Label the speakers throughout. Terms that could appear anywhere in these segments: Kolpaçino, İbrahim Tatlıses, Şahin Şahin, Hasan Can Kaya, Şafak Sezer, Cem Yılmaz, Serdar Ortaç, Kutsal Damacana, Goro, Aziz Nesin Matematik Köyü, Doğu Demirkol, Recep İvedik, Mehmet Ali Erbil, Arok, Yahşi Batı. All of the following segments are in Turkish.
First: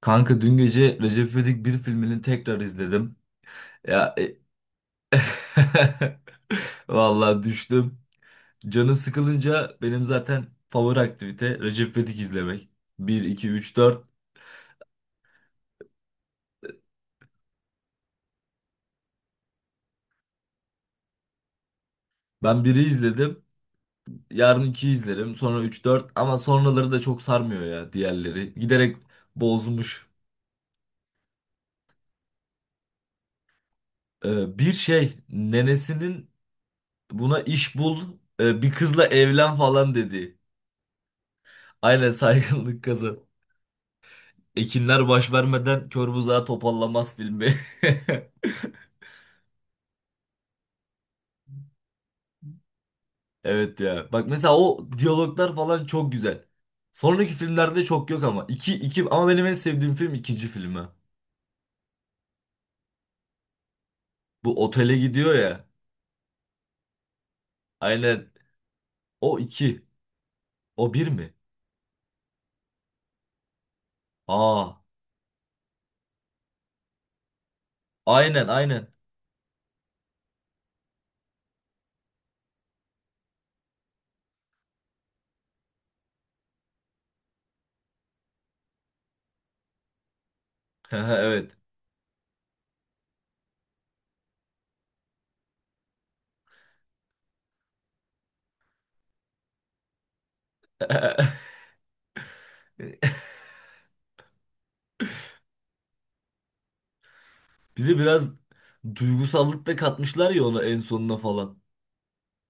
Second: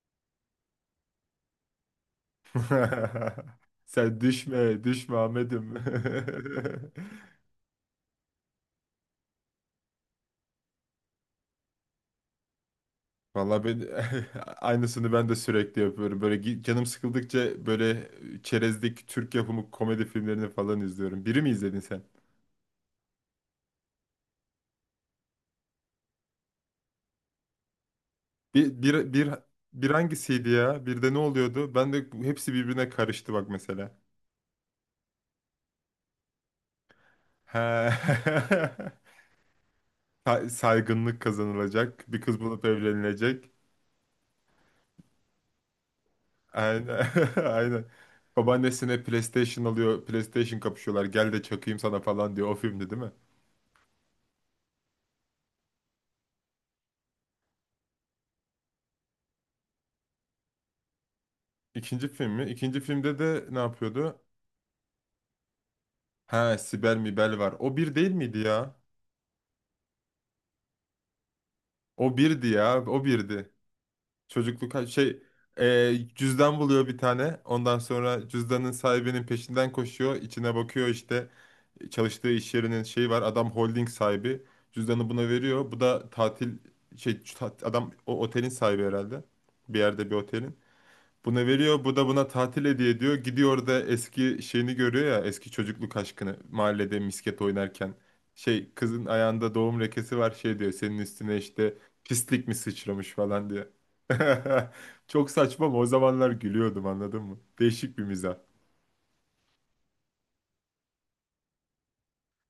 Speaker 1: Kanka dün gece Recep İvedik bir filmini tekrar izledim. Ya
Speaker 2: Sen
Speaker 1: e,
Speaker 2: düşme, düşme Ahmet'im.
Speaker 1: vallahi düştüm. Canı sıkılınca benim zaten favori aktivite Recep İvedik izlemek. Bir 2
Speaker 2: Vallahi
Speaker 1: 3
Speaker 2: ben
Speaker 1: 4.
Speaker 2: aynısını ben de sürekli yapıyorum. Böyle canım sıkıldıkça böyle çerezlik Türk yapımı komedi filmlerini falan izliyorum. Biri mi izledin sen?
Speaker 1: Ben biri izledim. Yarın 2'yi izlerim. Sonra 3 4. Ama sonraları da çok sarmıyor ya diğerleri.
Speaker 2: Bir,
Speaker 1: Giderek
Speaker 2: bir, bir, bir
Speaker 1: bozmuş.
Speaker 2: hangisiydi ya? Bir de ne oluyordu? Ben de hepsi birbirine karıştı bak mesela.
Speaker 1: Bir şey nenesinin buna
Speaker 2: He.
Speaker 1: iş bul, bir kızla evlen falan dedi.
Speaker 2: Saygınlık kazanılacak.
Speaker 1: Aynen
Speaker 2: Bir kız bulup
Speaker 1: saygınlık kazan.
Speaker 2: evlenilecek.
Speaker 1: Ekinler baş vermeden kör buzağı
Speaker 2: Aynen.
Speaker 1: topallamaz filmi.
Speaker 2: Aynen. Babaannesine PlayStation alıyor. PlayStation kapışıyorlar. Gel de çakayım sana falan diyor. O filmdi değil mi?
Speaker 1: Evet ya. Bak mesela o diyaloglar falan çok güzel. Sonraki filmlerde çok yok ama. Ama benim en sevdiğim film ikinci filmi.
Speaker 2: İkinci film mi? İkinci filmde de ne yapıyordu?
Speaker 1: Bu otele gidiyor ya.
Speaker 2: Ha, Sibel Mibel var. O bir değil
Speaker 1: Aynen.
Speaker 2: miydi ya?
Speaker 1: O iki. O bir mi?
Speaker 2: O birdi ya. O birdi. Çocukluk
Speaker 1: Aa.
Speaker 2: şey, cüzdan buluyor bir tane. Ondan sonra
Speaker 1: Aynen,
Speaker 2: cüzdanın
Speaker 1: aynen.
Speaker 2: sahibinin peşinden koşuyor. İçine bakıyor işte. Çalıştığı iş yerinin şeyi var. Adam holding sahibi. Cüzdanı buna veriyor. Bu da tatil şey adam o otelin sahibi herhalde. Bir yerde bir otelin. Buna
Speaker 1: Evet.
Speaker 2: veriyor. Bu da buna tatil hediye ediyor. Gidiyor da eski şeyini görüyor ya. Eski çocukluk aşkını. Mahallede misket oynarken. Şey, kızın ayağında doğum lekesi var, şey diyor, senin üstüne işte pislik mi sıçramış falan diyor. Çok saçma ama o zamanlar gülüyordum, anladın mı?
Speaker 1: Bir de
Speaker 2: Değişik bir
Speaker 1: biraz
Speaker 2: mizah.
Speaker 1: duygusallık da katmışlar ya ona en sonuna falan.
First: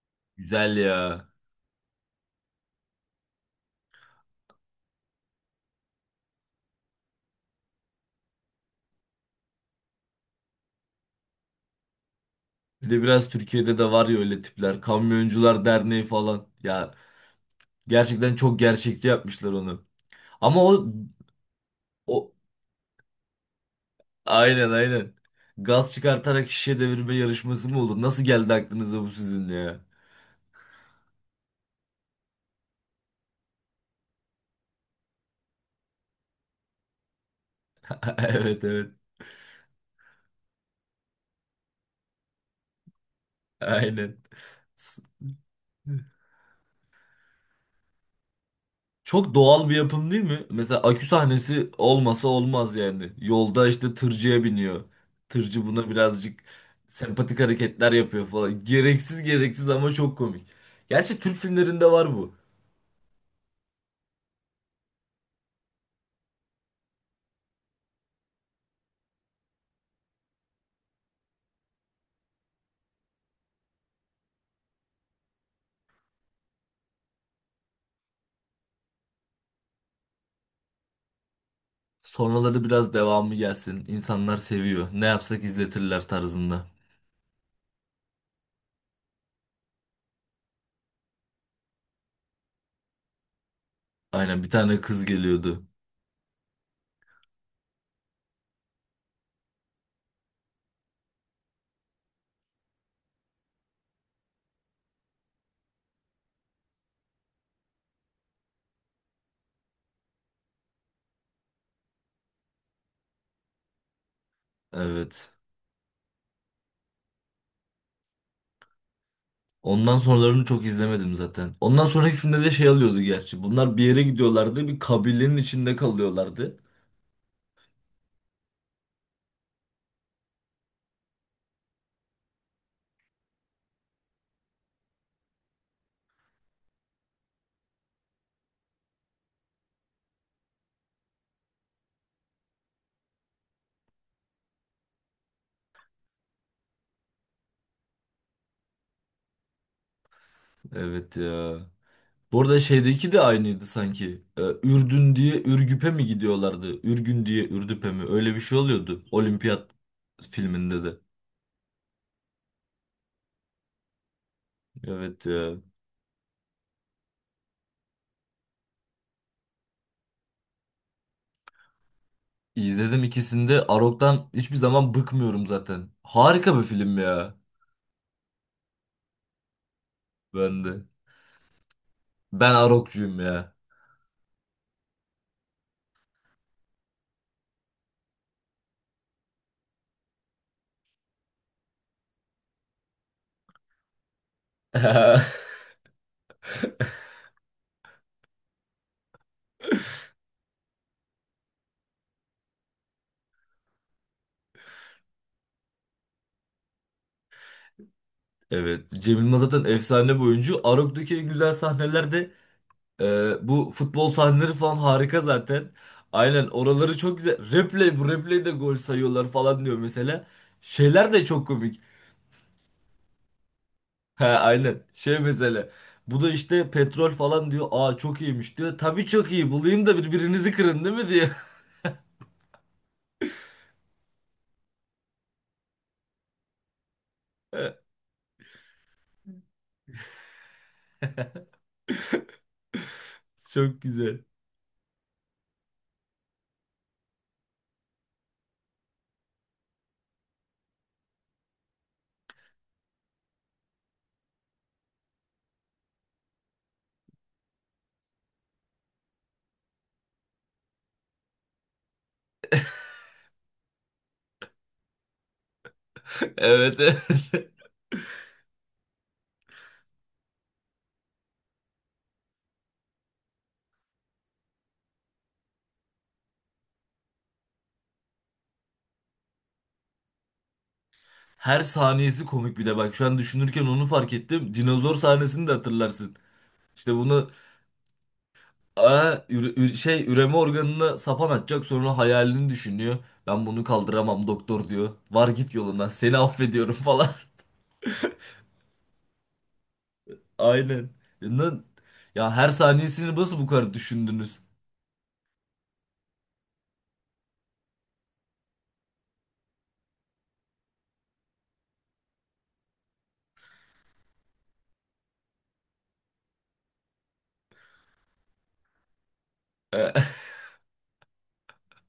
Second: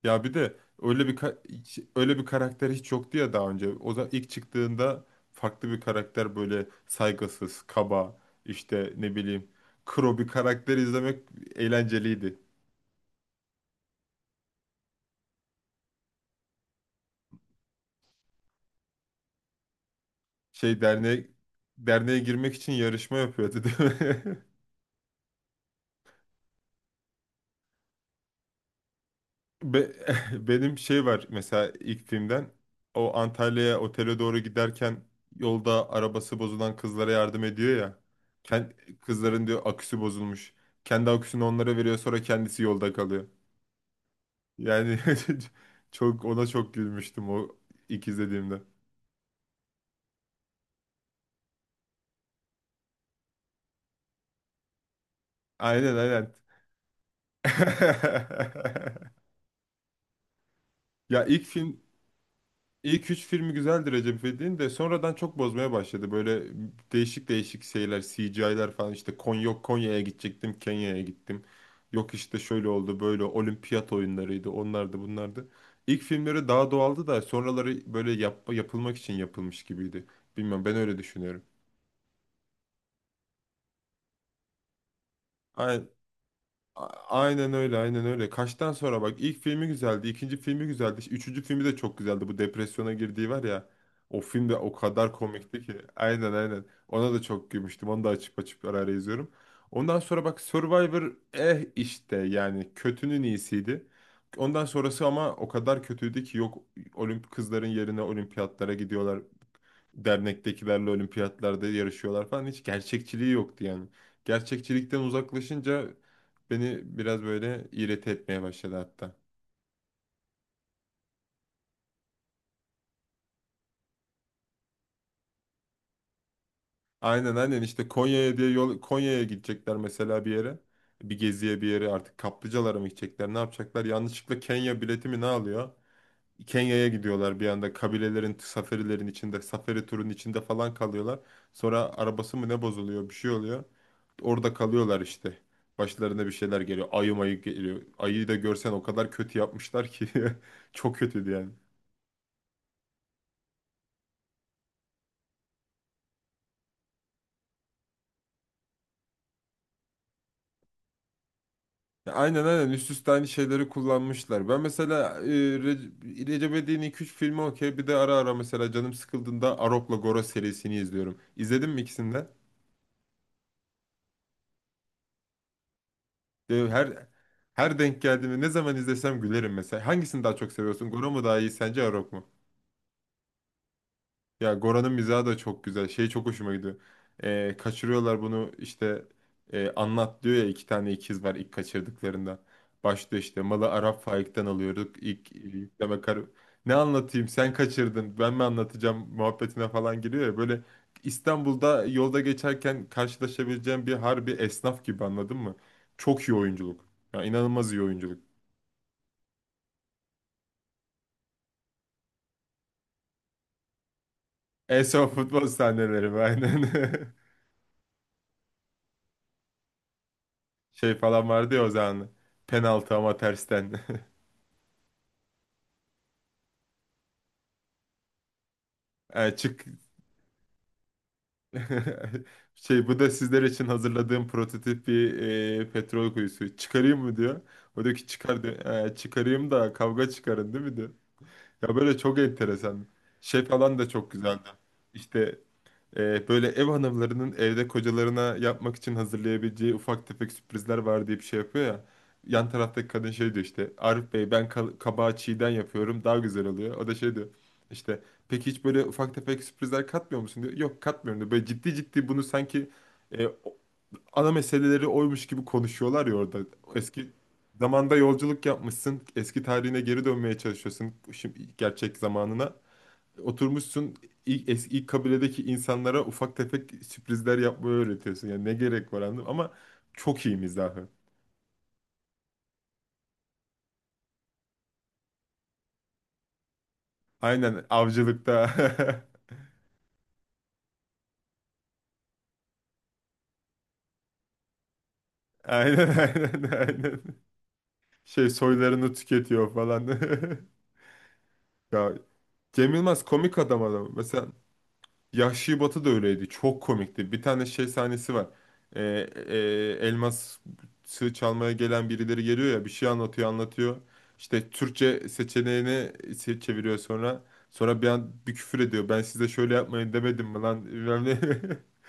Speaker 2: Ya bir de
Speaker 1: Güzel
Speaker 2: öyle bir
Speaker 1: ya.
Speaker 2: öyle bir karakter hiç yoktu ya daha önce. O da ilk çıktığında farklı bir karakter, böyle saygısız, kaba, işte ne bileyim, kro bir karakter izlemek eğlenceliydi.
Speaker 1: Bir de biraz Türkiye'de de var ya öyle tipler. Kamyoncular Derneği falan. Ya, gerçekten çok gerçekçi yapmışlar onu. Ama
Speaker 2: Şey,
Speaker 1: o,
Speaker 2: derneğe
Speaker 1: o
Speaker 2: girmek için yarışma yapıyordu değil mi?
Speaker 1: aynen, aynen. Gaz çıkartarak şişe devirme yarışması mı olur? Nasıl geldi aklınıza bu sizin ya?
Speaker 2: Be- benim şey var mesela ilk filmden, o Antalya'ya otele doğru giderken yolda arabası bozulan kızlara yardım ediyor ya.
Speaker 1: Evet, evet.
Speaker 2: Kızların diyor aküsü bozulmuş. Kendi aküsünü onlara veriyor, sonra kendisi yolda kalıyor.
Speaker 1: Aynen.
Speaker 2: Yani çok, ona çok gülmüştüm o ilk izlediğimde.
Speaker 1: Çok doğal bir yapım değil mi? Mesela akü sahnesi olmasa olmaz yani. Yolda işte tırcıya biniyor. Tırcı buna
Speaker 2: Aynen aynen.
Speaker 1: birazcık sempatik hareketler yapıyor falan. Gereksiz gereksiz ama çok komik. Gerçi
Speaker 2: Ya
Speaker 1: Türk filmlerinde var bu.
Speaker 2: İlk üç filmi güzeldi Recep İvedik'in de, sonradan çok bozmaya başladı. Böyle değişik değişik şeyler, CGI'ler falan, işte Konya, yok Konya'ya gidecektim, Kenya'ya gittim. Yok işte şöyle oldu, böyle olimpiyat oyunlarıydı, onlardı, bunlardı. İlk filmleri daha doğaldı da sonraları böyle yapılmak için yapılmış gibiydi. Bilmem, ben öyle düşünüyorum.
Speaker 1: Sonraları biraz devamı gelsin. İnsanlar seviyor. Ne yapsak izletirler tarzında.
Speaker 2: Aynen öyle, aynen öyle. Kaçtan sonra bak, ilk filmi güzeldi, ikinci filmi güzeldi, işte üçüncü filmi de çok güzeldi. Bu depresyona girdiği var ya. O
Speaker 1: Aynen
Speaker 2: film
Speaker 1: bir
Speaker 2: de o
Speaker 1: tane kız
Speaker 2: kadar komikti
Speaker 1: geliyordu.
Speaker 2: ki. Aynen aynen. Ona da çok gülmüştüm. Onu da açıp açıp ara ara izliyorum. Ondan sonra bak Survivor, işte yani kötünün iyisiydi. Ondan sonrası ama o kadar kötüydü ki, yok kızların yerine olimpiyatlara gidiyorlar, dernektekilerle olimpiyatlarda yarışıyorlar falan, hiç gerçekçiliği yoktu yani. Gerçekçilikten
Speaker 1: Evet.
Speaker 2: uzaklaşınca beni biraz böyle iğreti etmeye başladı hatta.
Speaker 1: Ondan sonralarını çok izlemedim zaten. Ondan sonraki filmde de şey alıyordu gerçi. Bunlar bir yere gidiyorlardı. Bir kabilenin içinde kalıyorlardı.
Speaker 2: Aynen aynen, işte Konya'ya diye, yol Konya'ya gidecekler mesela bir yere. Bir geziye, bir yere, artık kaplıcalara mı gidecekler, ne yapacaklar? Yanlışlıkla Kenya bileti mi ne alıyor? Kenya'ya gidiyorlar, bir anda kabilelerin, safarilerin içinde, safari turun içinde falan kalıyorlar. Sonra arabası mı ne bozuluyor, bir şey oluyor. Orada kalıyorlar işte. Başlarına bir şeyler geliyor. Ayı mayı geliyor. Ayıyı da görsen o kadar kötü yapmışlar ki. Çok
Speaker 1: Evet
Speaker 2: kötüydü yani.
Speaker 1: ya. Bu arada şeydeki de aynıydı sanki. Ürdün diye Ürgüp'e mi gidiyorlardı? Ürgün diye Ürdüp'e mi? Öyle bir şey oluyordu. Olimpiyat filminde de.
Speaker 2: Ya aynen aynen, üst üste aynı şeyleri kullanmışlar. Ben mesela
Speaker 1: Evet ya.
Speaker 2: Recep İvedik'in 2-3 filmi okey. Bir de ara ara mesela canım sıkıldığında Arok'la Goro serisini izliyorum. İzledin mi ikisini de?
Speaker 1: İzledim ikisini de. Arok'tan hiçbir zaman bıkmıyorum zaten.
Speaker 2: E,
Speaker 1: Harika bir film
Speaker 2: Her
Speaker 1: ya.
Speaker 2: her denk geldiğimde, ne zaman izlesem gülerim mesela. Hangisini daha çok
Speaker 1: Ben de.
Speaker 2: seviyorsun? Goro mu daha iyi sence, Arok mu?
Speaker 1: Ben Arok'cuyum ya.
Speaker 2: Ya Gora'nın mizahı da çok güzel. Şey çok hoşuma gidiyor. Kaçırıyorlar bunu işte, anlat diyor ya iki tane ikiz var ilk kaçırdıklarında. Başlıyor işte, malı Arap Faik'ten alıyorduk. İlk yükleme kar... Ne anlatayım, sen kaçırdın ben mi anlatacağım muhabbetine falan giriyor ya. Böyle İstanbul'da yolda geçerken karşılaşabileceğim bir harbi esnaf gibi, anladın mı? Çok iyi oyunculuk. Ya inanılmaz iyi oyunculuk.
Speaker 1: Evet. Cem Yılmaz zaten efsane bir oyuncu. Arok'taki en güzel sahnelerde bu futbol sahneleri falan
Speaker 2: En son
Speaker 1: harika
Speaker 2: futbol
Speaker 1: zaten.
Speaker 2: sahneleri
Speaker 1: Aynen
Speaker 2: aynen.
Speaker 1: oraları çok güzel. Replay bu replay'de gol sayıyorlar falan diyor mesela.
Speaker 2: Şey
Speaker 1: Şeyler de
Speaker 2: falan
Speaker 1: çok
Speaker 2: vardı ya o
Speaker 1: komik.
Speaker 2: zaman. Penaltı ama tersten.
Speaker 1: Ha aynen. Şey mesela. Bu da işte petrol falan diyor. Aa çok iyiymiş diyor. Tabii çok
Speaker 2: Yani
Speaker 1: iyi.
Speaker 2: çık.
Speaker 1: Bulayım da birbirinizi kırın değil mi diyor.
Speaker 2: Şey, bu da sizler için hazırladığım prototip bir petrol kuyusu, çıkarayım mı diyor. O diyor ki çıkar diyor. Çıkarayım da kavga çıkarın değil mi" diyor. Ya böyle çok enteresan. Şey falan
Speaker 1: Çok
Speaker 2: da çok
Speaker 1: güzel.
Speaker 2: güzeldi. İşte, böyle ev hanımlarının evde kocalarına yapmak için hazırlayabileceği ufak tefek sürprizler var diye bir şey yapıyor ya. Yan taraftaki kadın şey diyor, işte Arif Bey ben kabağı çiğden yapıyorum daha güzel oluyor. O da şey diyor, işte peki hiç böyle ufak tefek sürprizler katmıyor musun diyor. Yok, katmıyorum diyor. Böyle ciddi ciddi bunu sanki e, o- ana meseleleri oymuş gibi konuşuyorlar ya orada.
Speaker 1: Evet.
Speaker 2: Eski zamanda yolculuk yapmışsın, eski tarihine geri dönmeye çalışıyorsun, şimdi gerçek zamanına oturmuşsun, ilk kabiledeki insanlara ufak tefek sürprizler yapmayı öğretiyorsun. Yani ne gerek var anladım, ama çok iyi mizahı.
Speaker 1: Her saniyesi komik bir de bak şu an düşünürken onu fark ettim. Dinozor sahnesini de hatırlarsın. İşte bunu
Speaker 2: Aynen, avcılıkta.
Speaker 1: aa, şey üreme organına sapan atacak sonra hayalini düşünüyor. Ben bunu kaldıramam doktor diyor. Var git yolundan
Speaker 2: Aynen
Speaker 1: seni
Speaker 2: aynen
Speaker 1: affediyorum
Speaker 2: aynen.
Speaker 1: falan.
Speaker 2: Şey, soylarını tüketiyor falan.
Speaker 1: Aynen. Lan,
Speaker 2: Ya,
Speaker 1: ya her
Speaker 2: Cem Yılmaz
Speaker 1: saniyesini nasıl
Speaker 2: komik
Speaker 1: bu
Speaker 2: adam
Speaker 1: kadar
Speaker 2: adam. Mesela
Speaker 1: düşündünüz?
Speaker 2: Yahşi Batı da öyleydi. Çok komikti. Bir tane şey sahnesi var. Ee, e, elmas sığ çalmaya gelen birileri geliyor ya, bir şey anlatıyor anlatıyor. İşte Türkçe seçeneğini çeviriyor sonra. Sonra bir an bir küfür ediyor. Ben size şöyle
Speaker 1: E,
Speaker 2: yapmayın demedim mi lan? Bilmem ne.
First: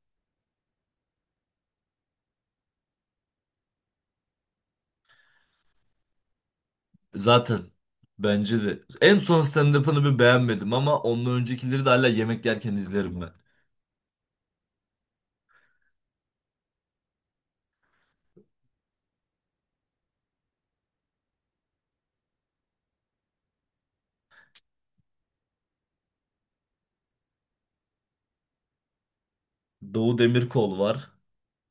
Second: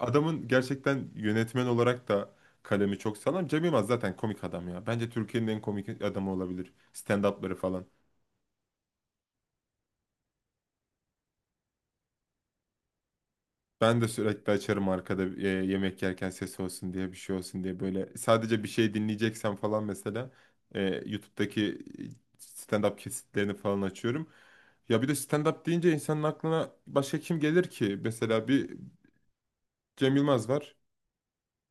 Speaker 2: Adamın gerçekten yönetmen olarak da kalemi çok sağlam. Cem Yılmaz zaten komik adam ya. Bence Türkiye'nin en komik adamı olabilir. Stand-up'ları
Speaker 1: zaten
Speaker 2: falan.
Speaker 1: bence de. En son stand-up'ını bir beğenmedim ama ondan öncekileri de hala yemek yerken izlerim ben.
Speaker 2: Ben de sürekli açarım arkada, yemek yerken ses olsun diye, bir şey olsun diye, böyle sadece bir şey dinleyeceksem falan mesela YouTube'daki stand-up kesitlerini falan açıyorum. Ya bir de stand-up deyince insanın aklına başka kim gelir ki? Mesela bir Cem
Speaker 1: Doğu
Speaker 2: Yılmaz
Speaker 1: Demirkol
Speaker 2: var.
Speaker 1: var.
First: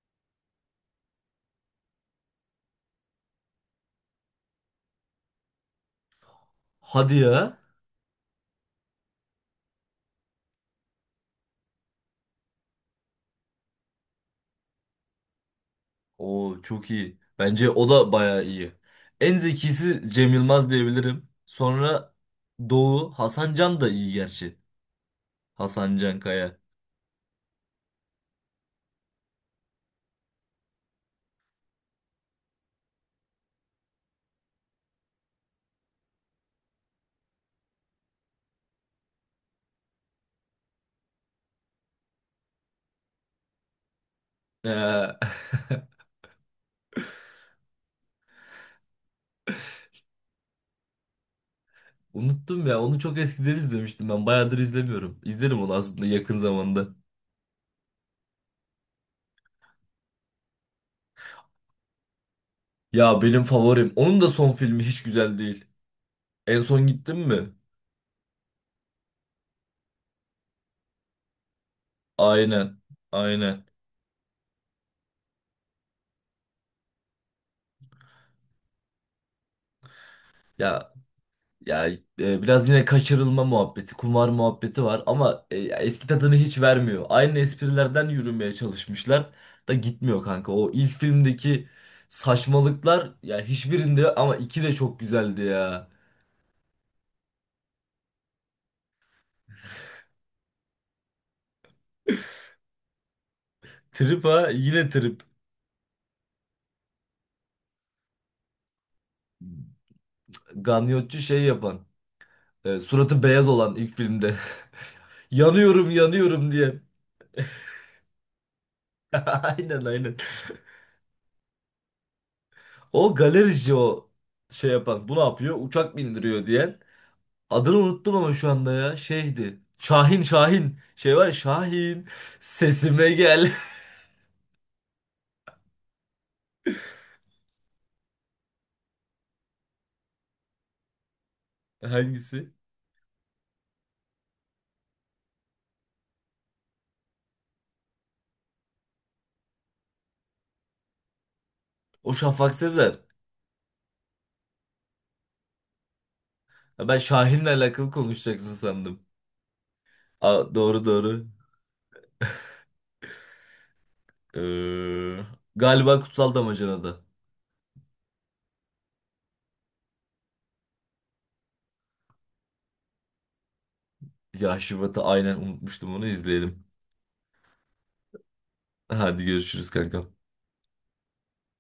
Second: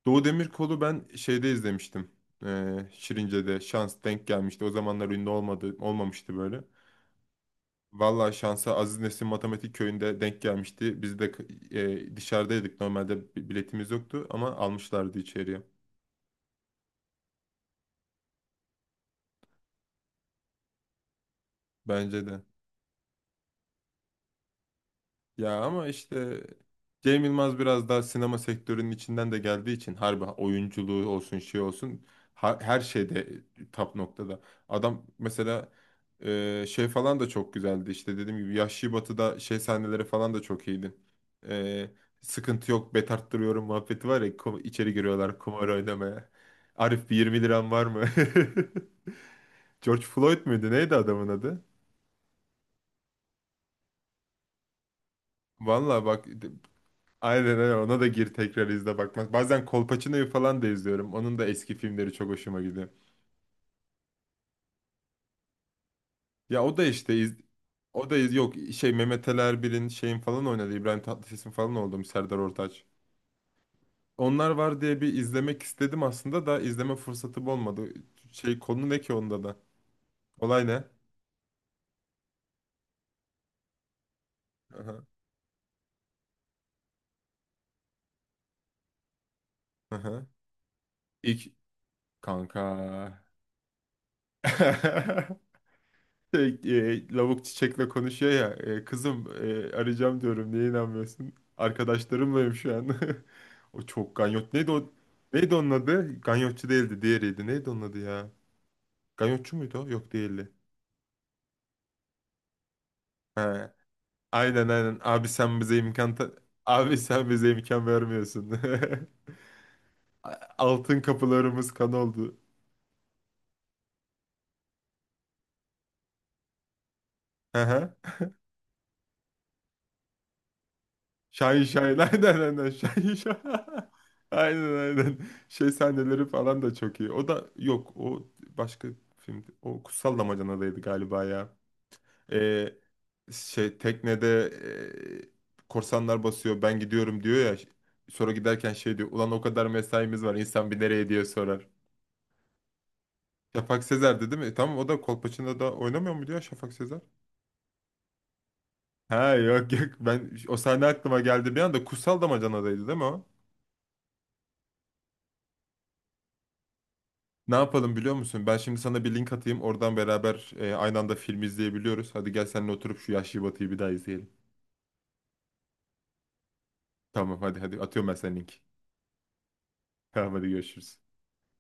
Speaker 2: Doğu Demirkol'u ben şeyde izlemiştim. Şirince'de şans denk gelmişti. O zamanlar ünlü olmadı, olmamıştı böyle.
Speaker 1: Hadi ya.
Speaker 2: Vallahi şansa Aziz Nesin Matematik Köyü'nde denk gelmişti. Biz de dışarıdaydık. Normalde biletimiz yoktu ama almışlardı içeriye.
Speaker 1: Oo çok iyi. Bence o da bayağı iyi. En zekisi Cem Yılmaz diyebilirim. Sonra
Speaker 2: Bence de.
Speaker 1: Doğu Hasan Can da iyi gerçi.
Speaker 2: Ya ama
Speaker 1: Hasan Can
Speaker 2: işte
Speaker 1: Kaya.
Speaker 2: Cem Yılmaz biraz daha sinema sektörünün içinden de geldiği için harbi, oyunculuğu olsun, şey olsun, her şeyde top noktada. Adam mesela şey falan da çok güzeldi, işte dediğim gibi Yahşi Batı'da şey sahneleri falan da çok iyiydi. E, sıkıntı yok, bet arttırıyorum muhabbeti var ya, içeri
Speaker 1: Ee,
Speaker 2: giriyorlar kumar oynamaya. Arif, bir 20 liran var mı? George Floyd muydu neydi adamın adı?
Speaker 1: unuttum ya. Onu çok eskiden izlemiştim ben. Bayağıdır izlemiyorum. İzlerim onu aslında
Speaker 2: Vallahi bak,
Speaker 1: yakın zamanda.
Speaker 2: aynen öyle, ona da gir tekrar izle bakmak. Bazen Kolpaçino'yu falan da izliyorum. Onun da eski filmleri çok hoşuma gidiyor.
Speaker 1: Ya benim favorim. Onun da son filmi hiç güzel değil. En
Speaker 2: Ya o da
Speaker 1: son
Speaker 2: işte
Speaker 1: gittin mi?
Speaker 2: yok şey, Mehmet Ali Erbil'in, şeyin falan oynadı. İbrahim Tatlıses'in falan oldu, Serdar
Speaker 1: Aynen.
Speaker 2: Ortaç.
Speaker 1: Aynen.
Speaker 2: Onlar var diye bir izlemek istedim aslında, da izleme fırsatım olmadı. Şey, konu ne ki onda da? Olay ne?
Speaker 1: Ya Ya biraz yine kaçırılma muhabbeti, kumar muhabbeti
Speaker 2: Aha,
Speaker 1: var ama ya eski tadını hiç vermiyor. Aynı esprilerden yürümeye çalışmışlar da gitmiyor
Speaker 2: aha.
Speaker 1: kanka. O ilk
Speaker 2: İlk,
Speaker 1: filmdeki saçmalıklar
Speaker 2: kanka.
Speaker 1: ya hiçbirinde ama iki de çok güzeldi ya.
Speaker 2: Şey, lavuk çiçekle konuşuyor ya. Kızım arayacağım diyorum, niye inanmıyorsun? Arkadaşlarımlayım şu an. O çok
Speaker 1: Trip ha
Speaker 2: ganyot. Neydi
Speaker 1: yine
Speaker 2: o?
Speaker 1: trip.
Speaker 2: Neydi onun adı? Ganyotçu değildi. Diğeriydi. Neydi onun adı ya? Ganyotçu muydu o? Yok, değildi.
Speaker 1: Ganyotçu şey yapan, suratı
Speaker 2: He.
Speaker 1: beyaz olan ilk filmde.
Speaker 2: Aynen aynen. Abi sen bize
Speaker 1: Yanıyorum
Speaker 2: imkan
Speaker 1: yanıyorum diye.
Speaker 2: abi sen bize imkan vermiyorsun.
Speaker 1: Aynen, aynen.
Speaker 2: Altın kapılarımız kan oldu.
Speaker 1: O galerici o şey yapan bu ne yapıyor? Uçak bindiriyor diyen.
Speaker 2: Hı
Speaker 1: Adını
Speaker 2: hı.
Speaker 1: unuttum ama şu anda ya. Şeydi. Şahin Şahin. Şey var ya
Speaker 2: Şahin Şahin.
Speaker 1: Şahin.
Speaker 2: Aynen aynen.
Speaker 1: Sesime
Speaker 2: Şahin Şahin.
Speaker 1: gel.
Speaker 2: Aynen aynen. Şey sahneleri falan da çok iyi. O da yok. O başka filmdi. O Kutsal Damacana'daydı galiba ya.
Speaker 1: Hangisi?
Speaker 2: e, Şey, teknede korsanlar basıyor, ben gidiyorum diyor ya, sonra giderken şey diyor, ulan o kadar mesaimiz var, insan bir nereye diye sorar.
Speaker 1: O Şafak Sezer.
Speaker 2: Şafak Sezer'di değil mi? Tamam, o da Kolpaçino'da da oynamıyor muydu ya, Şafak
Speaker 1: Ha, ben
Speaker 2: Sezer?
Speaker 1: Şahin'le alakalı konuşacaksın sandım.
Speaker 2: Ha yok yok, ben
Speaker 1: Aa,
Speaker 2: o
Speaker 1: doğru
Speaker 2: sahne aklıma
Speaker 1: doğru.
Speaker 2: geldi bir anda, Kutsal Damacana'daydı değil mi o?
Speaker 1: Ee, galiba Kutsal Damacana'da.
Speaker 2: Ne yapalım biliyor musun? Ben şimdi sana bir link atayım, oradan beraber aynı anda film izleyebiliyoruz. Hadi gel, seninle oturup şu Yahşi Batı'yı bir daha izleyelim.
Speaker 1: Ya Şubat'ı aynen unutmuştum onu izleyelim.
Speaker 2: Tamam hadi, hadi atıyorum ben sana linki.
Speaker 1: Hadi görüşürüz kankam.
Speaker 2: Tamam hadi görüşürüz.